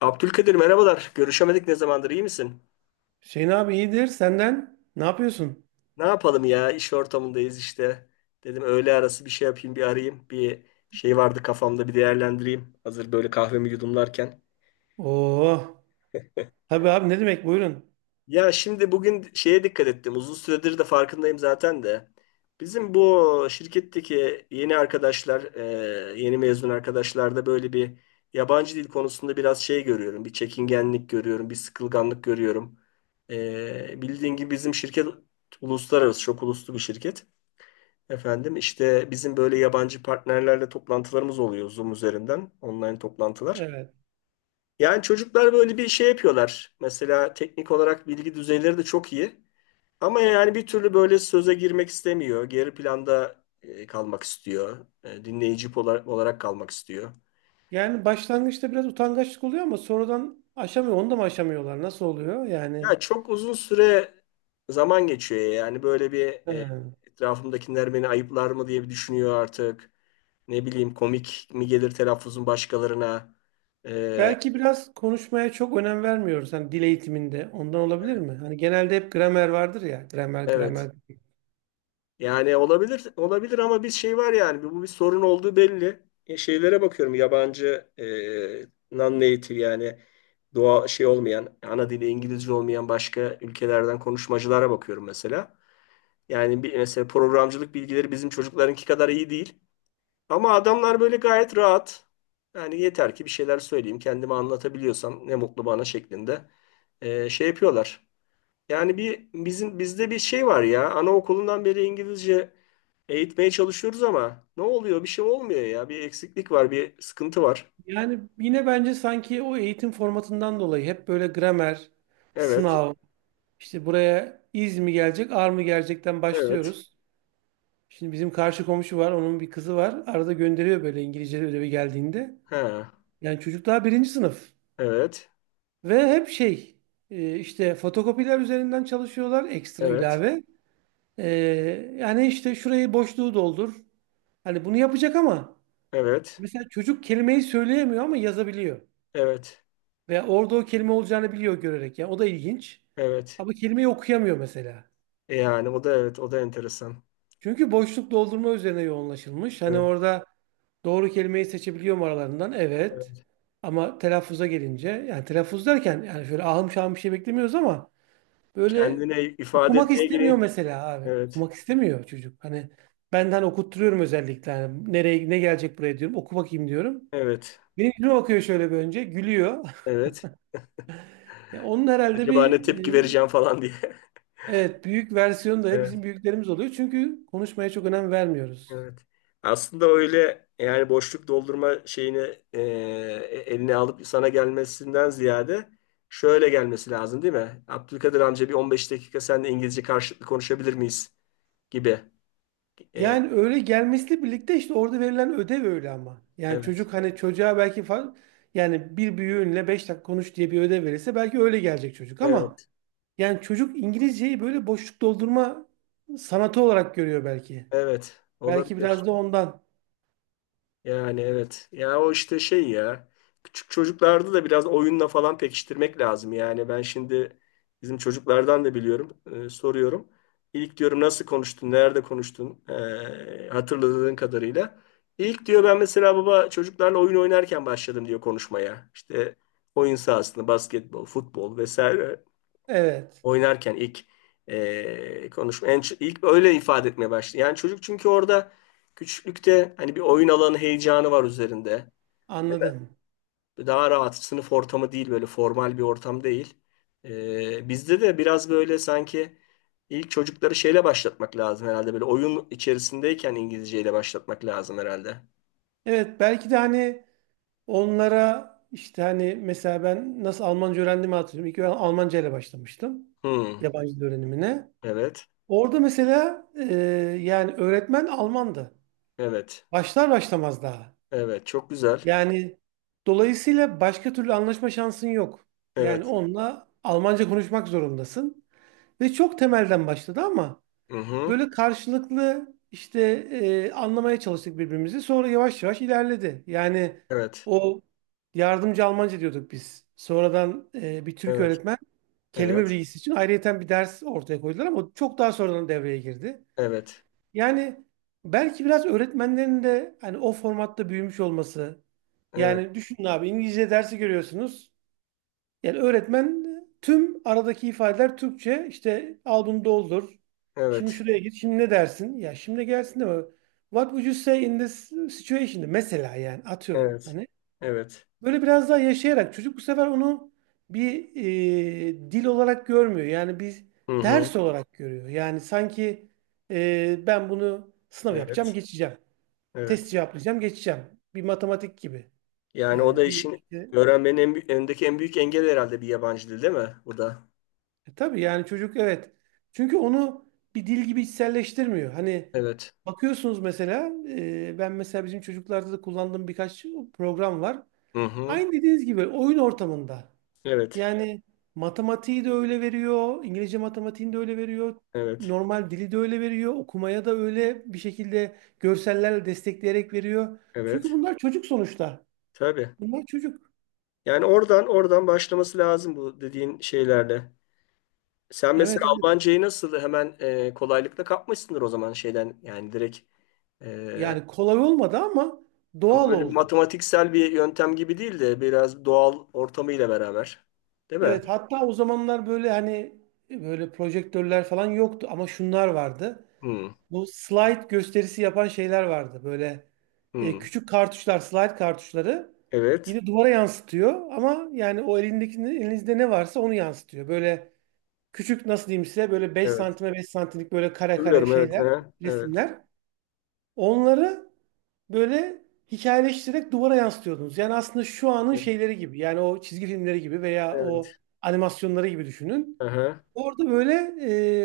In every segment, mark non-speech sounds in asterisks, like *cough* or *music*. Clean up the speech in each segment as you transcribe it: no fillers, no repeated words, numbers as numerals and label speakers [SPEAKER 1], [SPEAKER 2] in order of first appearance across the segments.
[SPEAKER 1] Abdülkadir merhabalar. Görüşemedik ne zamandır iyi misin?
[SPEAKER 2] Hüseyin abi iyidir senden. Ne yapıyorsun?
[SPEAKER 1] Ne yapalım ya iş ortamındayız işte. Dedim öğle arası bir şey yapayım bir arayayım. Bir şey vardı kafamda bir değerlendireyim. Hazır böyle kahvemi yudumlarken.
[SPEAKER 2] Oo. Tabii abi ne demek buyurun.
[SPEAKER 1] Ya şimdi bugün şeye dikkat ettim. Uzun süredir de farkındayım zaten de. Bizim bu şirketteki yeni arkadaşlar, yeni mezun arkadaşlarda böyle bir yabancı dil konusunda biraz şey görüyorum. Bir çekingenlik görüyorum, bir sıkılganlık görüyorum. Bildiğin gibi bizim şirket uluslararası, çok uluslu bir şirket. Efendim işte bizim böyle yabancı partnerlerle toplantılarımız oluyor Zoom üzerinden, online toplantılar.
[SPEAKER 2] Evet.
[SPEAKER 1] Yani çocuklar böyle bir şey yapıyorlar. Mesela teknik olarak bilgi düzeyleri de çok iyi. Ama yani bir türlü böyle söze girmek istemiyor. Geri planda kalmak istiyor. Dinleyici olarak kalmak istiyor.
[SPEAKER 2] Yani başlangıçta biraz utangaçlık oluyor ama sonradan aşamıyor. Onu da mı aşamıyorlar? Nasıl oluyor? Yani
[SPEAKER 1] Ya çok uzun süre zaman geçiyor yani böyle bir
[SPEAKER 2] he.
[SPEAKER 1] etrafımdakiler beni ayıplar mı diye bir düşünüyor artık. Ne bileyim komik mi gelir telaffuzun başkalarına. E,
[SPEAKER 2] Belki biraz konuşmaya çok önem vermiyoruz. Hani dil eğitiminde ondan olabilir mi? Hani genelde hep gramer vardır ya. Gramer,
[SPEAKER 1] evet.
[SPEAKER 2] gramer.
[SPEAKER 1] Yani olabilir olabilir ama bir şey var yani bu bir sorun olduğu belli. Şeylere bakıyorum yabancı non-native yani doğa şey olmayan ana dili İngilizce olmayan başka ülkelerden konuşmacılara bakıyorum mesela. Yani bir mesela programcılık bilgileri bizim çocuklarınki kadar iyi değil. Ama adamlar böyle gayet rahat. Yani yeter ki bir şeyler söyleyeyim, kendimi anlatabiliyorsam ne mutlu bana şeklinde şey yapıyorlar. Yani bir bizim bizde bir şey var ya anaokulundan beri İngilizce eğitmeye çalışıyoruz ama ne oluyor? Bir şey olmuyor ya. Bir eksiklik var, bir sıkıntı var.
[SPEAKER 2] Yani yine bence sanki o eğitim formatından dolayı hep böyle gramer,
[SPEAKER 1] Evet,
[SPEAKER 2] sınav, işte buraya iz mi gelecek, ar mı gelecekten
[SPEAKER 1] evet,
[SPEAKER 2] başlıyoruz. Şimdi bizim karşı komşu var. Onun bir kızı var. Arada gönderiyor böyle İngilizce ödevi geldiğinde.
[SPEAKER 1] ha,
[SPEAKER 2] Yani çocuk daha birinci sınıf.
[SPEAKER 1] evet,
[SPEAKER 2] Ve hep şey işte fotokopiler üzerinden çalışıyorlar. Ekstra
[SPEAKER 1] evet,
[SPEAKER 2] ilave. E, yani işte şurayı boşluğu doldur. Hani bunu yapacak ama
[SPEAKER 1] evet,
[SPEAKER 2] mesela çocuk kelimeyi söyleyemiyor ama yazabiliyor.
[SPEAKER 1] evet,
[SPEAKER 2] Veya orada o kelime olacağını biliyor görerek. Yani o da ilginç.
[SPEAKER 1] evet.
[SPEAKER 2] Ama kelimeyi okuyamıyor mesela.
[SPEAKER 1] Yani o da evet, o da enteresan.
[SPEAKER 2] Çünkü boşluk doldurma üzerine yoğunlaşılmış. Hani
[SPEAKER 1] Evet,
[SPEAKER 2] orada doğru kelimeyi seçebiliyorum aralarından. Evet.
[SPEAKER 1] evet.
[SPEAKER 2] Ama telaffuza gelince yani telaffuz derken yani şöyle ahım şahım bir şey beklemiyoruz ama böyle
[SPEAKER 1] Kendine ifade
[SPEAKER 2] okumak
[SPEAKER 1] etmeye
[SPEAKER 2] istemiyor
[SPEAKER 1] ilgili.
[SPEAKER 2] mesela abi.
[SPEAKER 1] Evet,
[SPEAKER 2] Okumak istemiyor çocuk. Hani benden okutturuyorum özellikle. Hani nereye ne gelecek buraya diyorum. Oku bakayım diyorum.
[SPEAKER 1] evet,
[SPEAKER 2] Benim yüzüme bakıyor şöyle bir önce. Gülüyor. *laughs*
[SPEAKER 1] evet.
[SPEAKER 2] Ya onun herhalde
[SPEAKER 1] Acaba ne
[SPEAKER 2] bir
[SPEAKER 1] tepki
[SPEAKER 2] e,
[SPEAKER 1] vereceğim falan diye. *laughs*
[SPEAKER 2] evet, büyük versiyonu da
[SPEAKER 1] Evet.
[SPEAKER 2] bizim büyüklerimiz oluyor. Çünkü konuşmaya çok önem vermiyoruz.
[SPEAKER 1] Evet. Aslında öyle yani boşluk doldurma şeyini eline alıp sana gelmesinden ziyade şöyle gelmesi lazım değil mi? Abdülkadir amca bir 15 dakika seninle İngilizce karşılıklı konuşabilir miyiz gibi. E,
[SPEAKER 2] Yani öyle gelmesiyle birlikte işte orada verilen ödev öyle ama. Yani
[SPEAKER 1] evet.
[SPEAKER 2] çocuk hani çocuğa belki yani bir büyüğünle 5 dakika konuş diye bir ödev verirse belki öyle gelecek çocuk
[SPEAKER 1] Evet.
[SPEAKER 2] ama yani çocuk İngilizceyi böyle boşluk doldurma sanatı olarak görüyor belki.
[SPEAKER 1] Evet.
[SPEAKER 2] Belki biraz
[SPEAKER 1] Olabilir.
[SPEAKER 2] da ondan.
[SPEAKER 1] Yani evet. Ya o işte şey ya. Küçük çocuklarda da biraz oyunla falan pekiştirmek lazım. Yani ben şimdi bizim çocuklardan da biliyorum. Soruyorum. İlk diyorum nasıl konuştun? Nerede konuştun? Hatırladığın kadarıyla. İlk diyor ben mesela baba çocuklarla oyun oynarken başladım diyor konuşmaya. İşte oyun sahasında basketbol, futbol vesaire
[SPEAKER 2] Evet,
[SPEAKER 1] oynarken ilk konuşma ilk öyle ifade etmeye başladı. Yani çocuk çünkü orada küçüklükte hani bir oyun alanı heyecanı var üzerinde.
[SPEAKER 2] anladım.
[SPEAKER 1] Daha rahat sınıf ortamı değil böyle formal bir ortam değil. Bizde de biraz böyle sanki ilk çocukları şeyle başlatmak lazım herhalde böyle oyun içerisindeyken İngilizceyle başlatmak lazım herhalde.
[SPEAKER 2] Evet, belki de hani onlara işte hani mesela ben nasıl Almanca öğrendiğimi hatırlıyorum. İlk ben Almanca ile başlamıştım
[SPEAKER 1] Hmm,
[SPEAKER 2] yabancı dil öğrenimine.
[SPEAKER 1] evet.
[SPEAKER 2] Orada mesela yani öğretmen Almandı.
[SPEAKER 1] Evet.
[SPEAKER 2] Başlar başlamaz daha.
[SPEAKER 1] Evet. Çok güzel.
[SPEAKER 2] Yani dolayısıyla başka türlü anlaşma şansın yok. Yani
[SPEAKER 1] Evet.
[SPEAKER 2] onunla Almanca konuşmak zorundasın. Ve çok temelden başladı ama
[SPEAKER 1] Hı hı.
[SPEAKER 2] böyle karşılıklı işte anlamaya çalıştık birbirimizi. Sonra yavaş yavaş ilerledi. Yani
[SPEAKER 1] Evet.
[SPEAKER 2] o yardımcı Almanca diyorduk biz. Sonradan bir Türk
[SPEAKER 1] Evet.
[SPEAKER 2] öğretmen kelime
[SPEAKER 1] Evet.
[SPEAKER 2] bilgisi için ayrıyeten bir ders ortaya koydular ama o çok daha sonradan devreye girdi.
[SPEAKER 1] Evet.
[SPEAKER 2] Yani belki biraz öğretmenlerin de hani o formatta büyümüş olması.
[SPEAKER 1] Evet.
[SPEAKER 2] Yani düşünün abi İngilizce dersi görüyorsunuz. Yani öğretmen tüm aradaki ifadeler Türkçe. İşte al bunu doldur. Şimdi
[SPEAKER 1] Evet.
[SPEAKER 2] şuraya git. Şimdi ne dersin? Ya şimdi gelsin de mi? What would you say in this situation? Mesela yani atıyorum.
[SPEAKER 1] Evet.
[SPEAKER 2] Hani
[SPEAKER 1] Evet.
[SPEAKER 2] böyle biraz daha yaşayarak çocuk bu sefer onu bir dil olarak görmüyor. Yani bir
[SPEAKER 1] Hı hı.
[SPEAKER 2] ders olarak görüyor. Yani sanki ben bunu sınav yapacağım,
[SPEAKER 1] Evet.
[SPEAKER 2] geçeceğim. Test
[SPEAKER 1] Evet.
[SPEAKER 2] cevaplayacağım, geçeceğim. Bir matematik gibi.
[SPEAKER 1] Yani o da
[SPEAKER 2] Yani bir
[SPEAKER 1] işin
[SPEAKER 2] işte,
[SPEAKER 1] öğrenmenin önündeki en büyük engel herhalde bir yabancı dil değil mi? Bu da.
[SPEAKER 2] tabii yani çocuk evet. Çünkü onu bir dil gibi içselleştirmiyor. Hani
[SPEAKER 1] Evet.
[SPEAKER 2] bakıyorsunuz mesela ben mesela bizim çocuklarda da kullandığım birkaç program var.
[SPEAKER 1] Hı hı.
[SPEAKER 2] Aynı dediğiniz gibi oyun ortamında.
[SPEAKER 1] Evet.
[SPEAKER 2] Yani matematiği de öyle veriyor, İngilizce matematiğini de öyle veriyor,
[SPEAKER 1] Evet.
[SPEAKER 2] normal dili de öyle veriyor, okumaya da öyle bir şekilde görsellerle destekleyerek veriyor. Çünkü
[SPEAKER 1] Evet.
[SPEAKER 2] bunlar çocuk sonuçta.
[SPEAKER 1] Tabii.
[SPEAKER 2] Bunlar çocuk.
[SPEAKER 1] Yani oradan başlaması lazım bu dediğin şeylerle. Sen mesela
[SPEAKER 2] Evet, evet.
[SPEAKER 1] Almancayı nasıl hemen kolaylıkla kapmışsındır o zaman şeyden yani direkt e,
[SPEAKER 2] Yani kolay olmadı ama
[SPEAKER 1] ama
[SPEAKER 2] doğal
[SPEAKER 1] böyle bir
[SPEAKER 2] oldu.
[SPEAKER 1] matematiksel bir yöntem gibi değil de biraz doğal ortamıyla beraber. Değil mi?
[SPEAKER 2] Evet, hatta o zamanlar böyle hani böyle projektörler falan yoktu ama şunlar vardı.
[SPEAKER 1] Hı
[SPEAKER 2] Bu slide gösterisi yapan şeyler vardı. Böyle
[SPEAKER 1] hı.
[SPEAKER 2] küçük kartuşlar, slide kartuşları
[SPEAKER 1] Evet.
[SPEAKER 2] yine duvara yansıtıyor ama yani o elindeki elinizde ne varsa onu yansıtıyor. Böyle küçük nasıl diyeyim size böyle beş
[SPEAKER 1] Evet.
[SPEAKER 2] santime 5 santimlik böyle kare kare
[SPEAKER 1] Hatırlıyorum evet.
[SPEAKER 2] şeyler,
[SPEAKER 1] Aha, evet.
[SPEAKER 2] resimler. Onları böyle hikayeleştirerek duvara yansıtıyordunuz. Yani aslında şu anın
[SPEAKER 1] Evet.
[SPEAKER 2] şeyleri gibi. Yani o çizgi filmleri gibi veya
[SPEAKER 1] Evet.
[SPEAKER 2] o animasyonları gibi düşünün.
[SPEAKER 1] Aha,
[SPEAKER 2] Orada böyle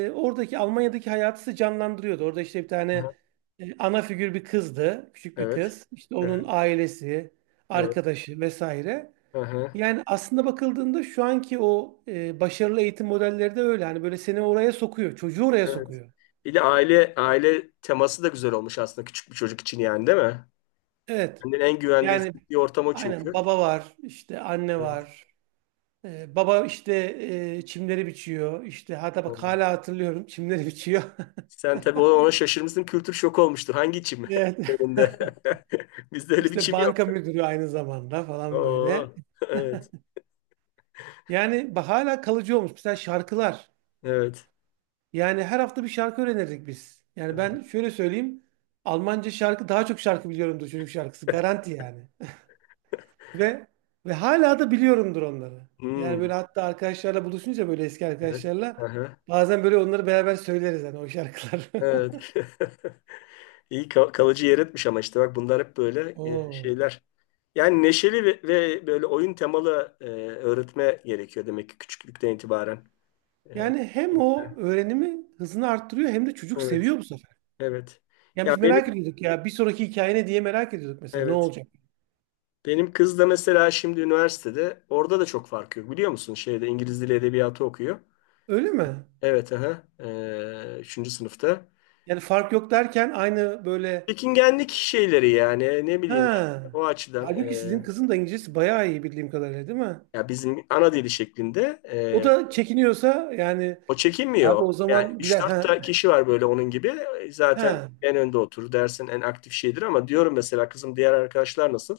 [SPEAKER 2] oradaki Almanya'daki hayatı size canlandırıyordu. Orada işte bir tane
[SPEAKER 1] aha,
[SPEAKER 2] ana figür bir kızdı. Küçük bir
[SPEAKER 1] evet.
[SPEAKER 2] kız. İşte onun
[SPEAKER 1] Evet.
[SPEAKER 2] ailesi,
[SPEAKER 1] Evet.
[SPEAKER 2] arkadaşı vesaire.
[SPEAKER 1] Aha,
[SPEAKER 2] Yani aslında bakıldığında şu anki o başarılı eğitim modelleri de öyle. Hani böyle seni oraya sokuyor. Çocuğu oraya
[SPEAKER 1] evet.
[SPEAKER 2] sokuyor.
[SPEAKER 1] Bir de aile teması da güzel olmuş aslında küçük bir çocuk için yani değil mi?
[SPEAKER 2] Evet.
[SPEAKER 1] Kendini en güvende
[SPEAKER 2] Yani
[SPEAKER 1] hissettiği ortam o
[SPEAKER 2] aynen
[SPEAKER 1] çünkü.
[SPEAKER 2] baba var. İşte anne
[SPEAKER 1] Evet.
[SPEAKER 2] var. Baba işte çimleri biçiyor. İşte hatta bak
[SPEAKER 1] Doğru.
[SPEAKER 2] hala hatırlıyorum. Çimleri biçiyor.
[SPEAKER 1] Sen tabii ona şaşırmışsın kültür şoku olmuştur. Hangi çim? *laughs*
[SPEAKER 2] *laughs* Evet.
[SPEAKER 1] Önünde. *laughs* Bizde öyle bir
[SPEAKER 2] İşte
[SPEAKER 1] çim yok.
[SPEAKER 2] banka müdürü aynı zamanda falan böyle.
[SPEAKER 1] Oo. Evet.
[SPEAKER 2] Yani hala kalıcı olmuş. Mesela şarkılar.
[SPEAKER 1] Evet.
[SPEAKER 2] Yani her hafta bir şarkı öğrenirdik biz. Yani
[SPEAKER 1] Evet.
[SPEAKER 2] ben şöyle söyleyeyim. Almanca şarkı daha çok şarkı biliyorumdur çocuk şarkısı. Garanti yani. *laughs* Ve hala da biliyorumdur onları. Yani
[SPEAKER 1] Hmm,
[SPEAKER 2] böyle hatta arkadaşlarla buluşunca böyle eski
[SPEAKER 1] evet.
[SPEAKER 2] arkadaşlarla
[SPEAKER 1] Aha,
[SPEAKER 2] bazen böyle onları beraber söyleriz hani o şarkılar. *laughs*
[SPEAKER 1] evet. *laughs* Kalıcı yer etmiş ama işte bak bunlar hep böyle
[SPEAKER 2] Oo.
[SPEAKER 1] şeyler. Yani neşeli ve böyle oyun temalı öğretme gerekiyor demek ki küçüklükten itibaren. E,
[SPEAKER 2] Yani hem o öğrenimi hızını arttırıyor hem de çocuk
[SPEAKER 1] evet,
[SPEAKER 2] seviyor bu sefer.
[SPEAKER 1] evet.
[SPEAKER 2] Yani
[SPEAKER 1] Ya
[SPEAKER 2] biz
[SPEAKER 1] benim
[SPEAKER 2] merak ediyorduk ya bir sonraki hikaye ne diye merak ediyorduk mesela ne
[SPEAKER 1] evet.
[SPEAKER 2] olacak?
[SPEAKER 1] Benim kız da mesela şimdi üniversitede orada da çok fark yok biliyor musun? Şeyde İngiliz Dili Edebiyatı okuyor.
[SPEAKER 2] Öyle mi?
[SPEAKER 1] Evet, aha. Üçüncü sınıfta.
[SPEAKER 2] Yani fark yok derken aynı böyle
[SPEAKER 1] Çekingenlik şeyleri yani ne bileyim işte,
[SPEAKER 2] ha.
[SPEAKER 1] o açıdan
[SPEAKER 2] Halbuki sizin kızın da İngilizcesi bayağı iyi bildiğim kadarıyla değil mi?
[SPEAKER 1] ya bizim ana dili şeklinde
[SPEAKER 2] O da çekiniyorsa yani
[SPEAKER 1] O
[SPEAKER 2] abi
[SPEAKER 1] çekinmiyor.
[SPEAKER 2] o
[SPEAKER 1] Yani
[SPEAKER 2] zaman bir de
[SPEAKER 1] üç dört
[SPEAKER 2] ha
[SPEAKER 1] tane kişi var böyle onun gibi. Zaten
[SPEAKER 2] ha,
[SPEAKER 1] en önde oturur. Dersin en aktif şeydir ama diyorum mesela kızım diğer arkadaşlar nasıl?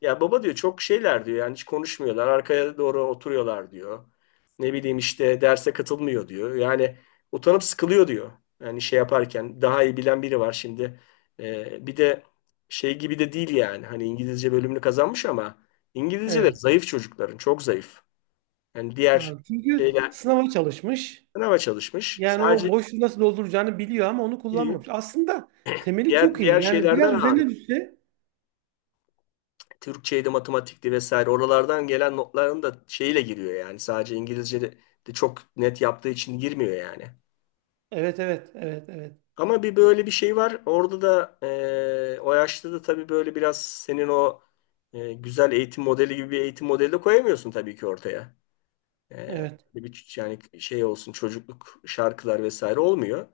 [SPEAKER 1] Ya baba diyor çok şeyler diyor. Yani hiç konuşmuyorlar. Arkaya doğru oturuyorlar diyor. Ne bileyim işte derse katılmıyor diyor. Yani utanıp sıkılıyor diyor. Yani şey yaparken daha iyi bilen biri var şimdi. Bir de şey gibi de değil yani. Hani İngilizce bölümünü kazanmış ama İngilizceleri
[SPEAKER 2] evet.
[SPEAKER 1] zayıf çocukların. Çok zayıf. Yani diğer
[SPEAKER 2] Ha, çünkü
[SPEAKER 1] şeyler
[SPEAKER 2] sınava çalışmış.
[SPEAKER 1] sınava çalışmış.
[SPEAKER 2] Yani o
[SPEAKER 1] Sadece
[SPEAKER 2] boşluğu nasıl dolduracağını biliyor ama onu
[SPEAKER 1] İyi.
[SPEAKER 2] kullanmamış. Aslında temeli çok
[SPEAKER 1] Diğer
[SPEAKER 2] iyi.
[SPEAKER 1] diğer
[SPEAKER 2] Yani
[SPEAKER 1] şeylerden
[SPEAKER 2] biraz üzerine
[SPEAKER 1] ağırlık.
[SPEAKER 2] düşse
[SPEAKER 1] Türkçeydi, matematikti vesaire. Oralardan gelen notların da şeyle giriyor yani. Sadece İngilizce de çok net yaptığı için girmiyor yani.
[SPEAKER 2] evet, evet, evet, evet,
[SPEAKER 1] Ama bir böyle bir şey var. Orada da o yaşta da tabii böyle biraz senin o güzel eğitim modeli gibi bir eğitim modeli de koyamıyorsun tabii ki ortaya. Eee,
[SPEAKER 2] evet.
[SPEAKER 1] bir yani şey olsun çocukluk şarkılar vesaire olmuyor.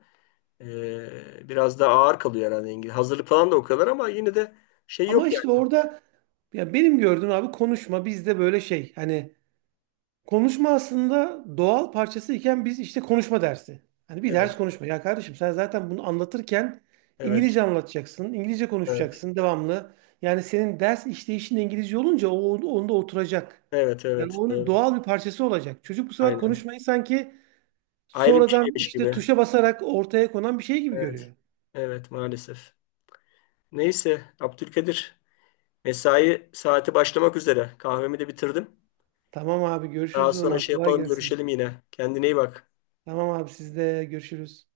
[SPEAKER 1] Biraz daha ağır kalıyor herhalde İngiliz. Hazırlık falan da o kadar ama yine de şey
[SPEAKER 2] Ama
[SPEAKER 1] yok
[SPEAKER 2] işte
[SPEAKER 1] yani.
[SPEAKER 2] orada ya benim gördüğüm abi konuşma bizde böyle şey. Hani konuşma aslında doğal parçası iken biz işte konuşma dersi. Hani bir ders
[SPEAKER 1] Evet.
[SPEAKER 2] konuşma. Ya kardeşim sen zaten bunu anlatırken
[SPEAKER 1] Evet.
[SPEAKER 2] İngilizce anlatacaksın. İngilizce
[SPEAKER 1] Evet.
[SPEAKER 2] konuşacaksın devamlı. Yani senin ders işleyişin de İngilizce olunca o onda oturacak.
[SPEAKER 1] Evet,
[SPEAKER 2] Yani
[SPEAKER 1] evet.
[SPEAKER 2] onun
[SPEAKER 1] Doğru.
[SPEAKER 2] doğal bir parçası olacak. Çocuk bu sefer
[SPEAKER 1] Aynen.
[SPEAKER 2] konuşmayı sanki
[SPEAKER 1] Ayrı bir
[SPEAKER 2] sonradan
[SPEAKER 1] şeymiş
[SPEAKER 2] işte
[SPEAKER 1] gibi.
[SPEAKER 2] tuşa basarak ortaya konan bir şey gibi
[SPEAKER 1] Evet.
[SPEAKER 2] görüyor.
[SPEAKER 1] Evet, maalesef. Neyse, Abdülkadir. Mesai saati başlamak üzere. Kahvemi de bitirdim.
[SPEAKER 2] Tamam abi
[SPEAKER 1] Daha
[SPEAKER 2] görüşürüz o
[SPEAKER 1] sonra
[SPEAKER 2] zaman.
[SPEAKER 1] şey
[SPEAKER 2] Kolay
[SPEAKER 1] yapalım,
[SPEAKER 2] gelsin.
[SPEAKER 1] görüşelim yine. Kendine iyi bak.
[SPEAKER 2] Tamam abi sizde görüşürüz.